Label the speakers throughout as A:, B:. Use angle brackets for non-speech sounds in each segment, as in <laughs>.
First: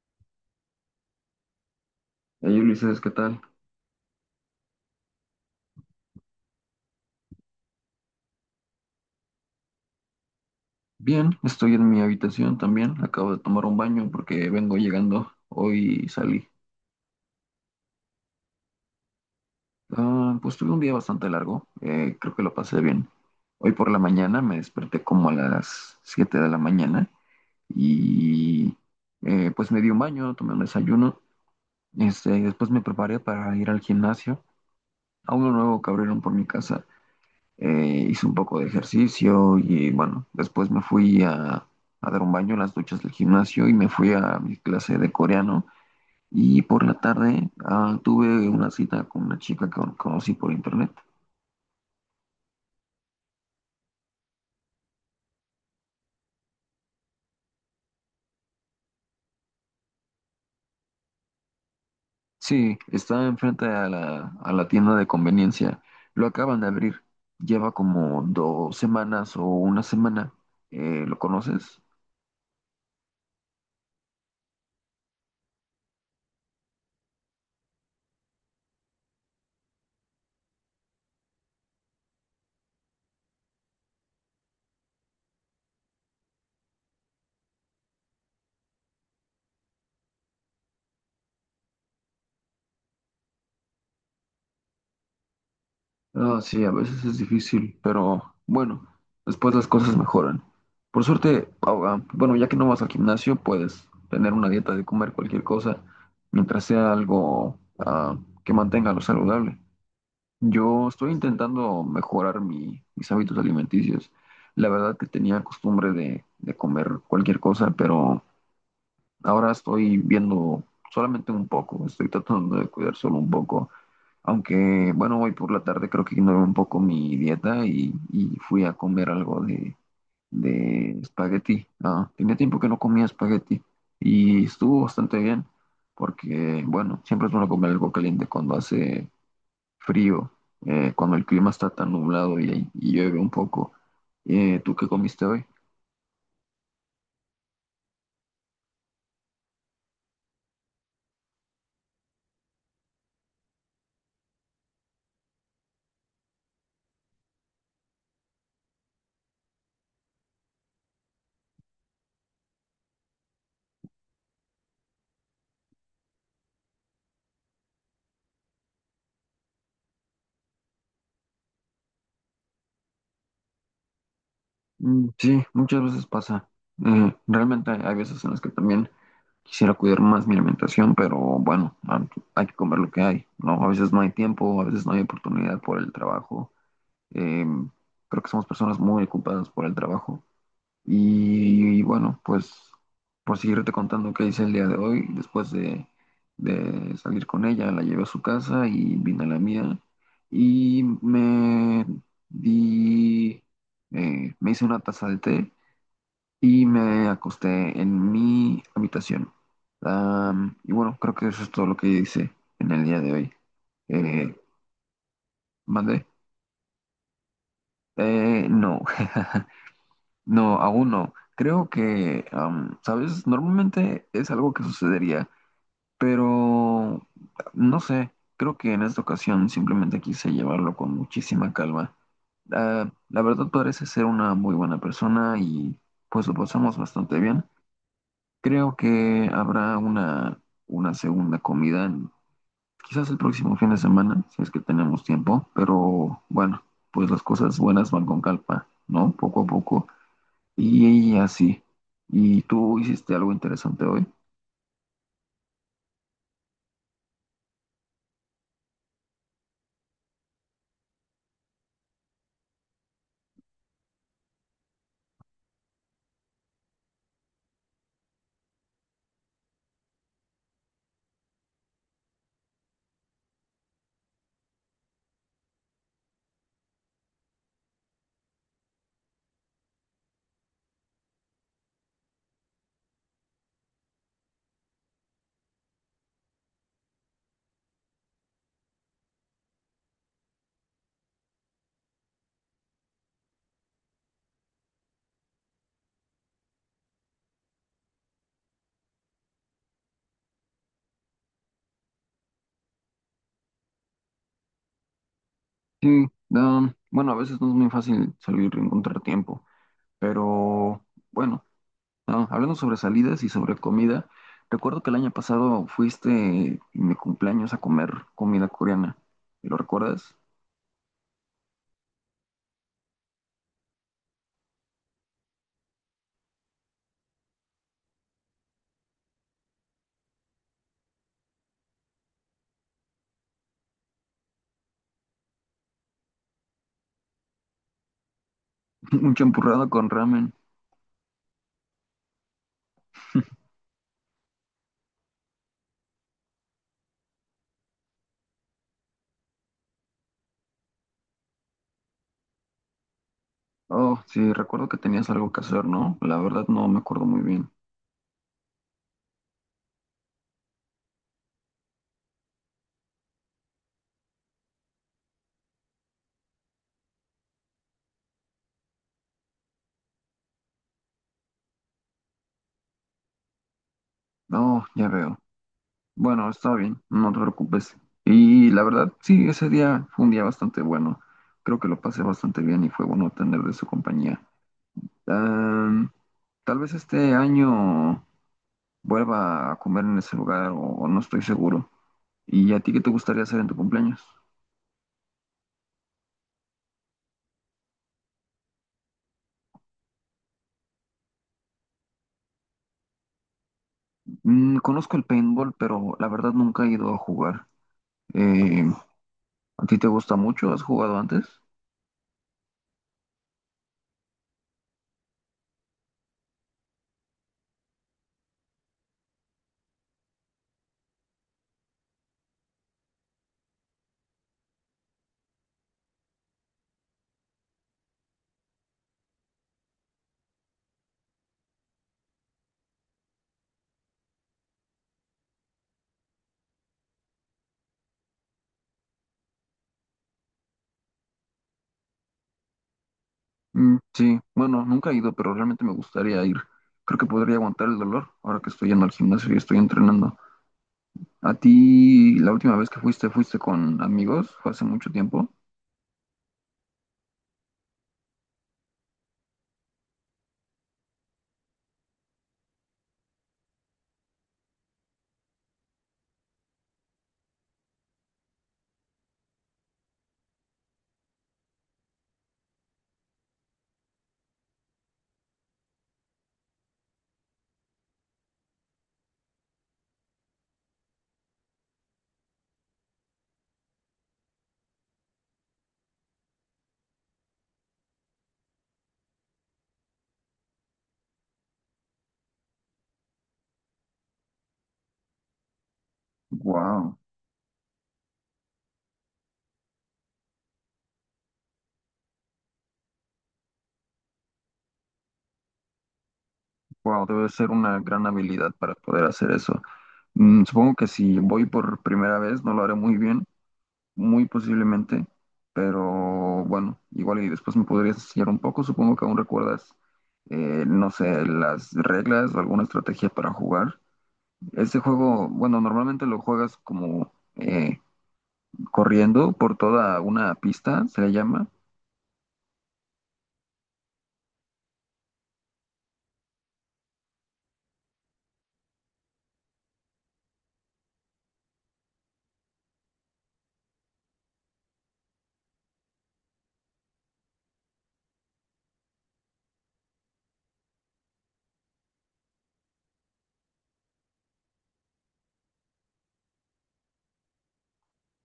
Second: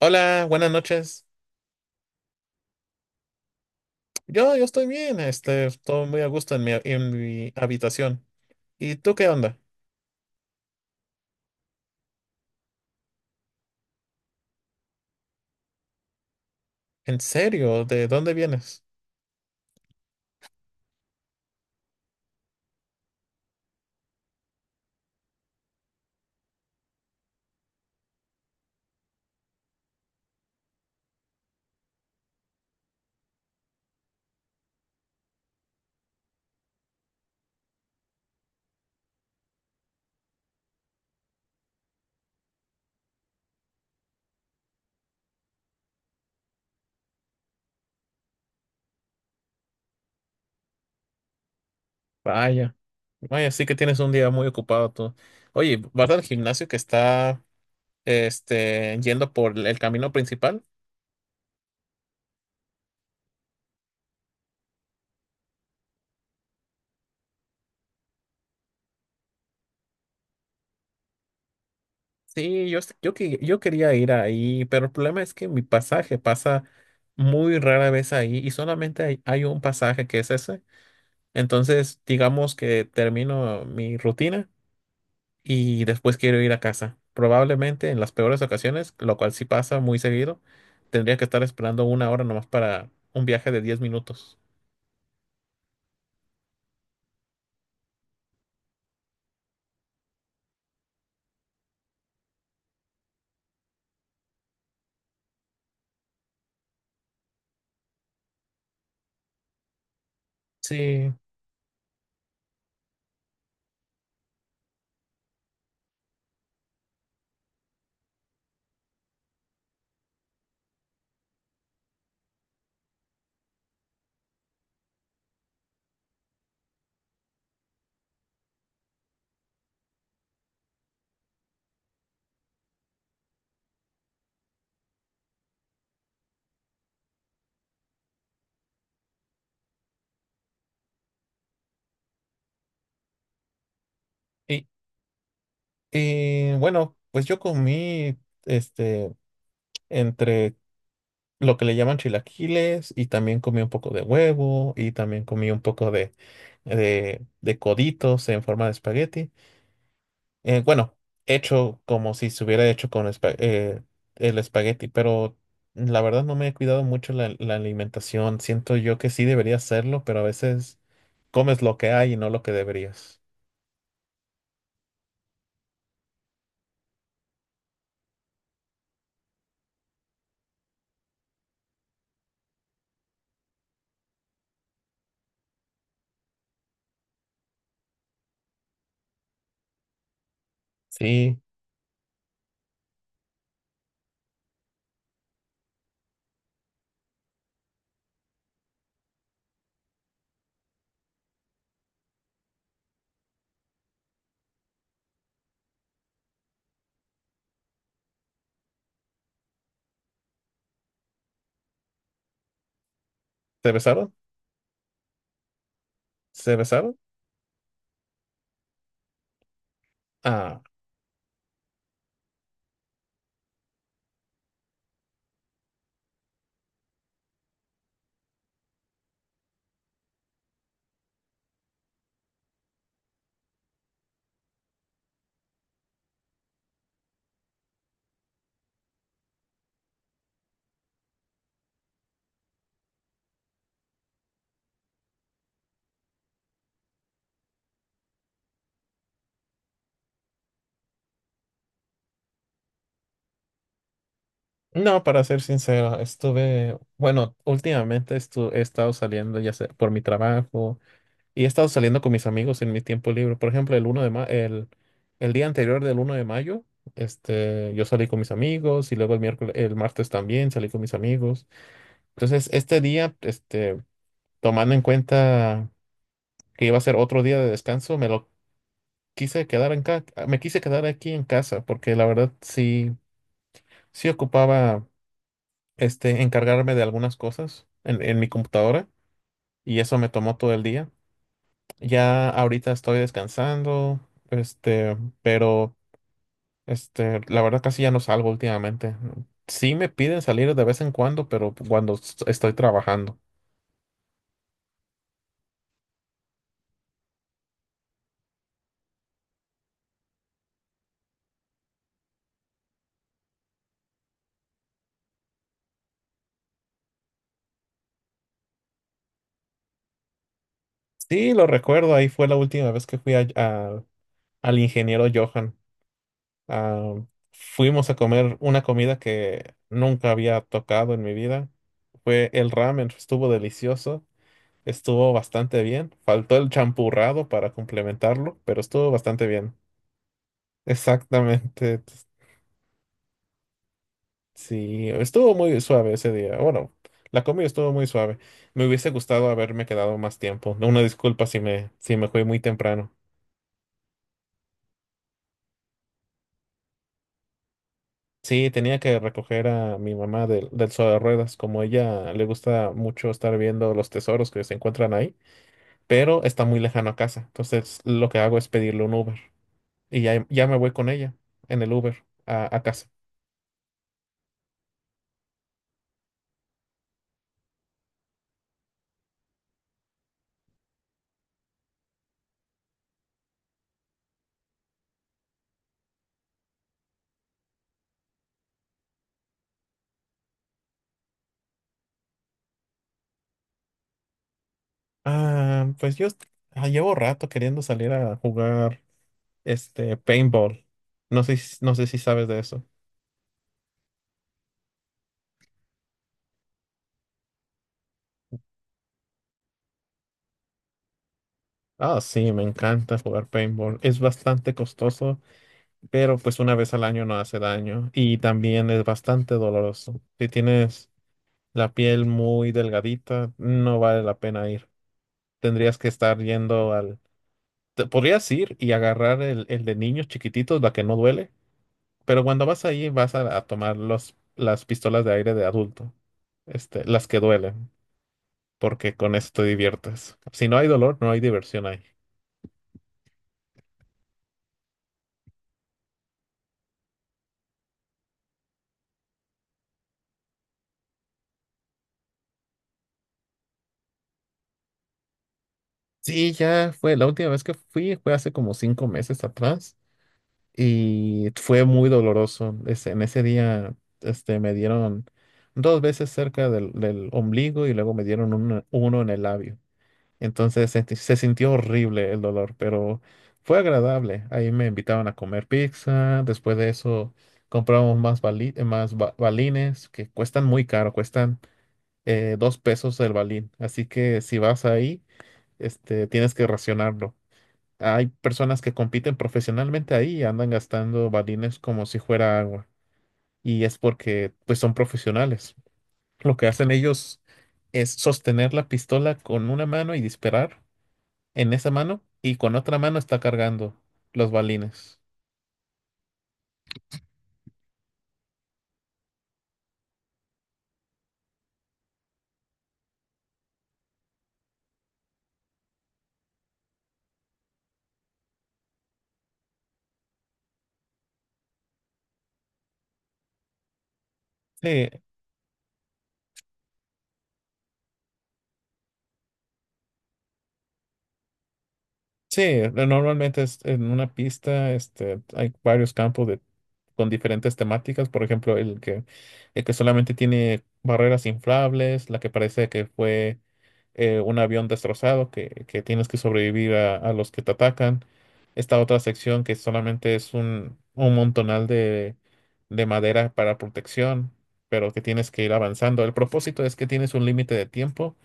A: Hola, buenas noches.
B: Hey Ulises, ¿qué tal?
A: Yo estoy bien, estoy muy a gusto en mi habitación. ¿Y tú qué onda?
B: Bien, estoy en mi habitación también. Acabo de tomar un baño porque vengo llegando. Hoy salí.
A: ¿En serio? ¿De dónde vienes?
B: Ah, pues tuve un día bastante largo. Creo que lo pasé bien. Hoy por la mañana me desperté como a las 7 de la mañana y pues me di un baño, tomé un desayuno. Este, y después me preparé para ir al gimnasio, a uno nuevo que abrieron por mi casa. Hice un poco de ejercicio y bueno, después me fui a dar un baño en las duchas del gimnasio y me fui a mi clase de coreano. Y por la tarde ah, tuve una cita con una chica que conocí por internet.
A: Vaya, vaya, sí que tienes un día muy ocupado tú. Oye, ¿vas al gimnasio que está yendo por el camino principal?
B: Sí, está enfrente a a la tienda de conveniencia. Lo acaban de abrir. Lleva como 2 semanas o una semana. ¿Lo conoces?
A: Sí, yo quería ir ahí, pero el problema es que mi pasaje pasa muy rara vez ahí y solamente hay un pasaje que es ese. Entonces, digamos que termino mi rutina, y después quiero ir a casa. Probablemente en las peores ocasiones, lo cual sí pasa muy seguido, tendría que estar esperando una hora nomás para un viaje de 10 minutos.
B: Ah, sí, a veces es difícil, pero bueno, después las cosas mejoran. Por suerte, ah, bueno, ya que no vas al gimnasio, puedes tener una dieta de comer cualquier cosa, mientras sea algo ah, que mantenga lo saludable. Yo estoy
A: Sí,
B: intentando mejorar mis hábitos alimenticios. La verdad que tenía costumbre de comer cualquier cosa, pero ahora estoy viendo solamente un poco, estoy tratando de cuidar solo un poco, aunque bueno, hoy por la tarde creo que ignoré un poco mi dieta y fui a comer algo de espagueti. Ah, tenía tiempo que no comía espagueti y estuvo bastante bien porque, bueno, siempre es bueno comer algo caliente cuando hace frío, cuando el clima está tan nublado y llueve un poco.
A: y,
B: ¿Tú qué comiste hoy?
A: bueno, pues yo comí este entre lo que le llaman chilaquiles y también comí un poco de huevo y también comí un poco de coditos en forma de espagueti. Bueno, hecho como si se hubiera hecho con el espagueti, pero la verdad no me he cuidado mucho la alimentación. Siento yo que sí debería hacerlo, pero a veces comes lo que hay y no lo que deberías.
B: Mm, sí, muchas veces pasa. Realmente hay veces en las que también quisiera cuidar más mi alimentación, pero bueno, man, hay que comer lo que hay, ¿no? A veces no hay tiempo, a veces no hay oportunidad por el trabajo. Eh, creo que somos personas muy ocupadas por el trabajo.
A: Sí,
B: Y bueno, pues por seguirte contando qué hice el día de hoy, después de salir con ella, la llevé a su casa y vine a la mía y me di, me hice una taza de té y me acosté en mi habitación. Am, y bueno, creo que eso es todo lo que hice en el día de hoy.
A: ¿se besaron?
B: Eh, ¿Mandé?
A: ¿Se besaron?
B: No, <laughs> no,
A: Ah,
B: aún no. Creo que, am, ¿sabes? Normalmente es algo que sucedería, pero no sé, creo que en esta ocasión simplemente quise llevarlo con muchísima calma. Ah, la verdad parece ser una muy buena persona y pues lo pasamos bastante bien. Creo que habrá una segunda comida, quizás el próximo fin de semana, si es que tenemos tiempo, pero bueno, pues las cosas buenas van con calpa, ¿no? Poco a poco. Y, y así. ¿Y tú hiciste algo interesante hoy?
A: no, para ser sincero, estuve, bueno, he estado saliendo ya sea por mi trabajo. Y he estado saliendo con mis amigos en mi tiempo libre. Por ejemplo, el día anterior del uno de mayo, yo salí con mis amigos y luego el martes también salí con mis amigos. Entonces, este día, tomando en cuenta que iba a ser otro día de descanso, me quise quedar aquí en casa porque la verdad sí, sí ocupaba, encargarme de algunas cosas en mi computadora y eso me tomó todo el día. Ya ahorita estoy descansando, este, pero la verdad casi ya no salgo últimamente. Sí me piden salir de vez en cuando, pero estoy trabajando.
B: Sí, um, bueno, a veces no es muy fácil salir y encontrar tiempo, pero bueno, ah, hablando sobre salidas y sobre comida, recuerdo que el año pasado fuiste en mi cumpleaños a comer comida coreana. ¿Lo recuerdas?
A: Sí, lo recuerdo, ahí fue la última vez que al ingeniero Johan. Ah, fuimos a comer una comida que nunca había tocado en mi vida. Fue el ramen, estuvo delicioso, estuvo bastante bien. Faltó el champurrado para complementarlo, pero estuvo
B: Un
A: bastante bien.
B: champurrado con ramen.
A: Exactamente. Sí, estuvo muy suave ese día. Bueno, la comida estuvo muy suave. Me hubiese gustado haberme quedado más tiempo. Una disculpa si si me fui muy temprano.
B: Oh, sí, recuerdo que tenías algo que hacer, ¿no? La verdad no me acuerdo muy bien.
A: Sí, tenía que recoger a mi mamá del sobre de ruedas, como ella le gusta mucho estar viendo los tesoros que se encuentran ahí, pero está muy lejano a casa. Entonces, lo que hago es pedirle un Uber y ya me voy con ella en el Uber a casa.
B: Oh, ya veo. Bueno, está bien, no te preocupes. Y la verdad, sí, ese día fue un día bastante bueno. Creo que lo pasé bastante bien y fue bueno tener de su compañía. Ah, tal vez este año vuelva a comer en ese lugar, o no estoy seguro. ¿Y a ti qué te gustaría hacer en tu cumpleaños?
A: Ah, pues llevo rato queriendo salir a jugar, paintball. No sé, no sé si sabes de eso.
B: Mm, conozco el paintball, pero la verdad nunca he ido a jugar. Eh, ¿A ti te gusta mucho? ¿Has jugado antes?
A: Ah, sí, me encanta jugar paintball. Es bastante costoso, pero pues una vez al año no hace daño. Y también es bastante doloroso. Si tienes la piel muy delgadita, no vale la pena ir. Tendrías que estar yendo al... podrías ir y agarrar el de niños chiquititos, la que no duele, pero cuando vas ahí a tomar las pistolas de aire de adulto, las que duelen, porque con eso te diviertes. Si no hay dolor, no hay diversión ahí.
B: Mm, sí, bueno, nunca he ido, pero realmente me gustaría ir. Creo que podría aguantar el dolor ahora que estoy yendo al gimnasio y estoy entrenando. ¿A ti la última vez que fuiste, fuiste con amigos? ¿Fue hace mucho tiempo?
A: Sí, ya fue. La última vez que fui fue hace como 5 meses atrás. Y fue muy doloroso. En ese día, me dieron dos veces del ombligo y luego me dieron uno en el labio. Entonces se sintió horrible el dolor, pero fue agradable. Ahí me invitaban a comer pizza. Después de eso, compramos más balines que cuestan muy caro, cuestan 2 pesos el balín. Así que si vas ahí, tienes que racionarlo. Hay personas que compiten profesionalmente ahí y andan gastando balines como si fuera agua. Y es porque pues son profesionales. Lo que hacen
B: Wow,
A: ellos es sostener la pistola con una mano y disparar en esa mano y con otra mano está cargando los balines.
B: wow, debe ser una gran habilidad para poder hacer eso. Mm, supongo que si voy por primera vez no lo haré muy bien, muy posiblemente, pero bueno, igual y después me podrías enseñar un poco, supongo que aún recuerdas, no sé, las reglas o alguna estrategia para jugar. Ese
A: Sí,
B: juego, bueno, normalmente lo juegas como corriendo por toda una pista, se le llama.
A: sí, normalmente es en una pista, hay varios campos con diferentes temáticas. Por ejemplo, el que solamente tiene barreras inflables, la que parece que fue un avión destrozado, que tienes que sobrevivir a los que te atacan. Esta otra sección que solamente es un montonal de madera para protección, pero que tienes que ir avanzando. El propósito es que tienes un límite de tiempo.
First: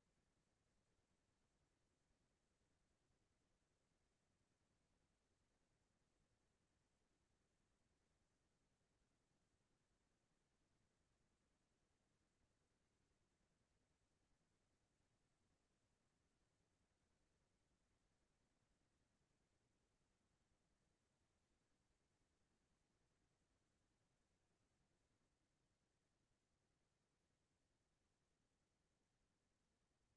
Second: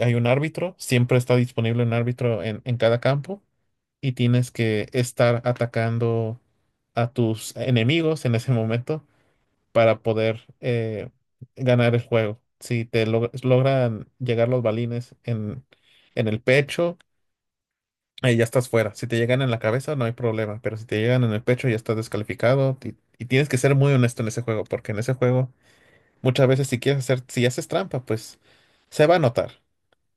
A: Hay un árbitro, siempre está disponible un árbitro en cada campo y tienes que estar atacando a tus enemigos en ese momento para poder ganar el juego. Si logran llegar los balines en el pecho, ahí ya estás fuera. Si te llegan en la cabeza, no hay problema, pero si te llegan en el pecho, ya estás descalificado y tienes que ser muy honesto en ese juego, porque en ese juego muchas veces si haces trampa, pues se va a notar.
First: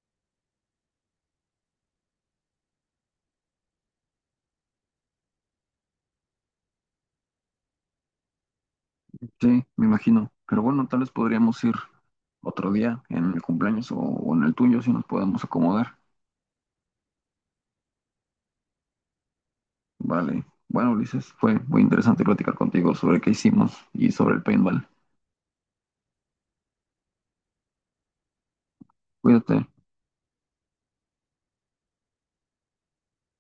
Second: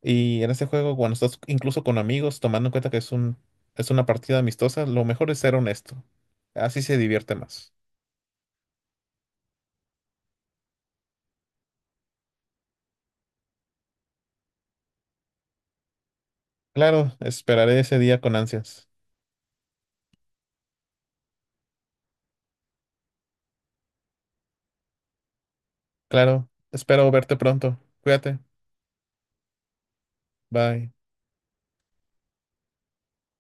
A: Y en ese juego, cuando estás incluso con amigos, tomando en cuenta que es una partida amistosa, lo mejor es ser honesto. Así se divierte más.
B: Sí, me imagino, pero bueno, tal vez podríamos ir otro día en el cumpleaños, o en el tuyo si nos podemos acomodar.
A: Claro, esperaré ese día con ansias.
B: Vale. Bueno, Ulises, fue muy interesante platicar contigo sobre qué hicimos y sobre el paintball.
A: Claro, espero verte pronto. Cuídate.
B: Cuídate.
A: Bye.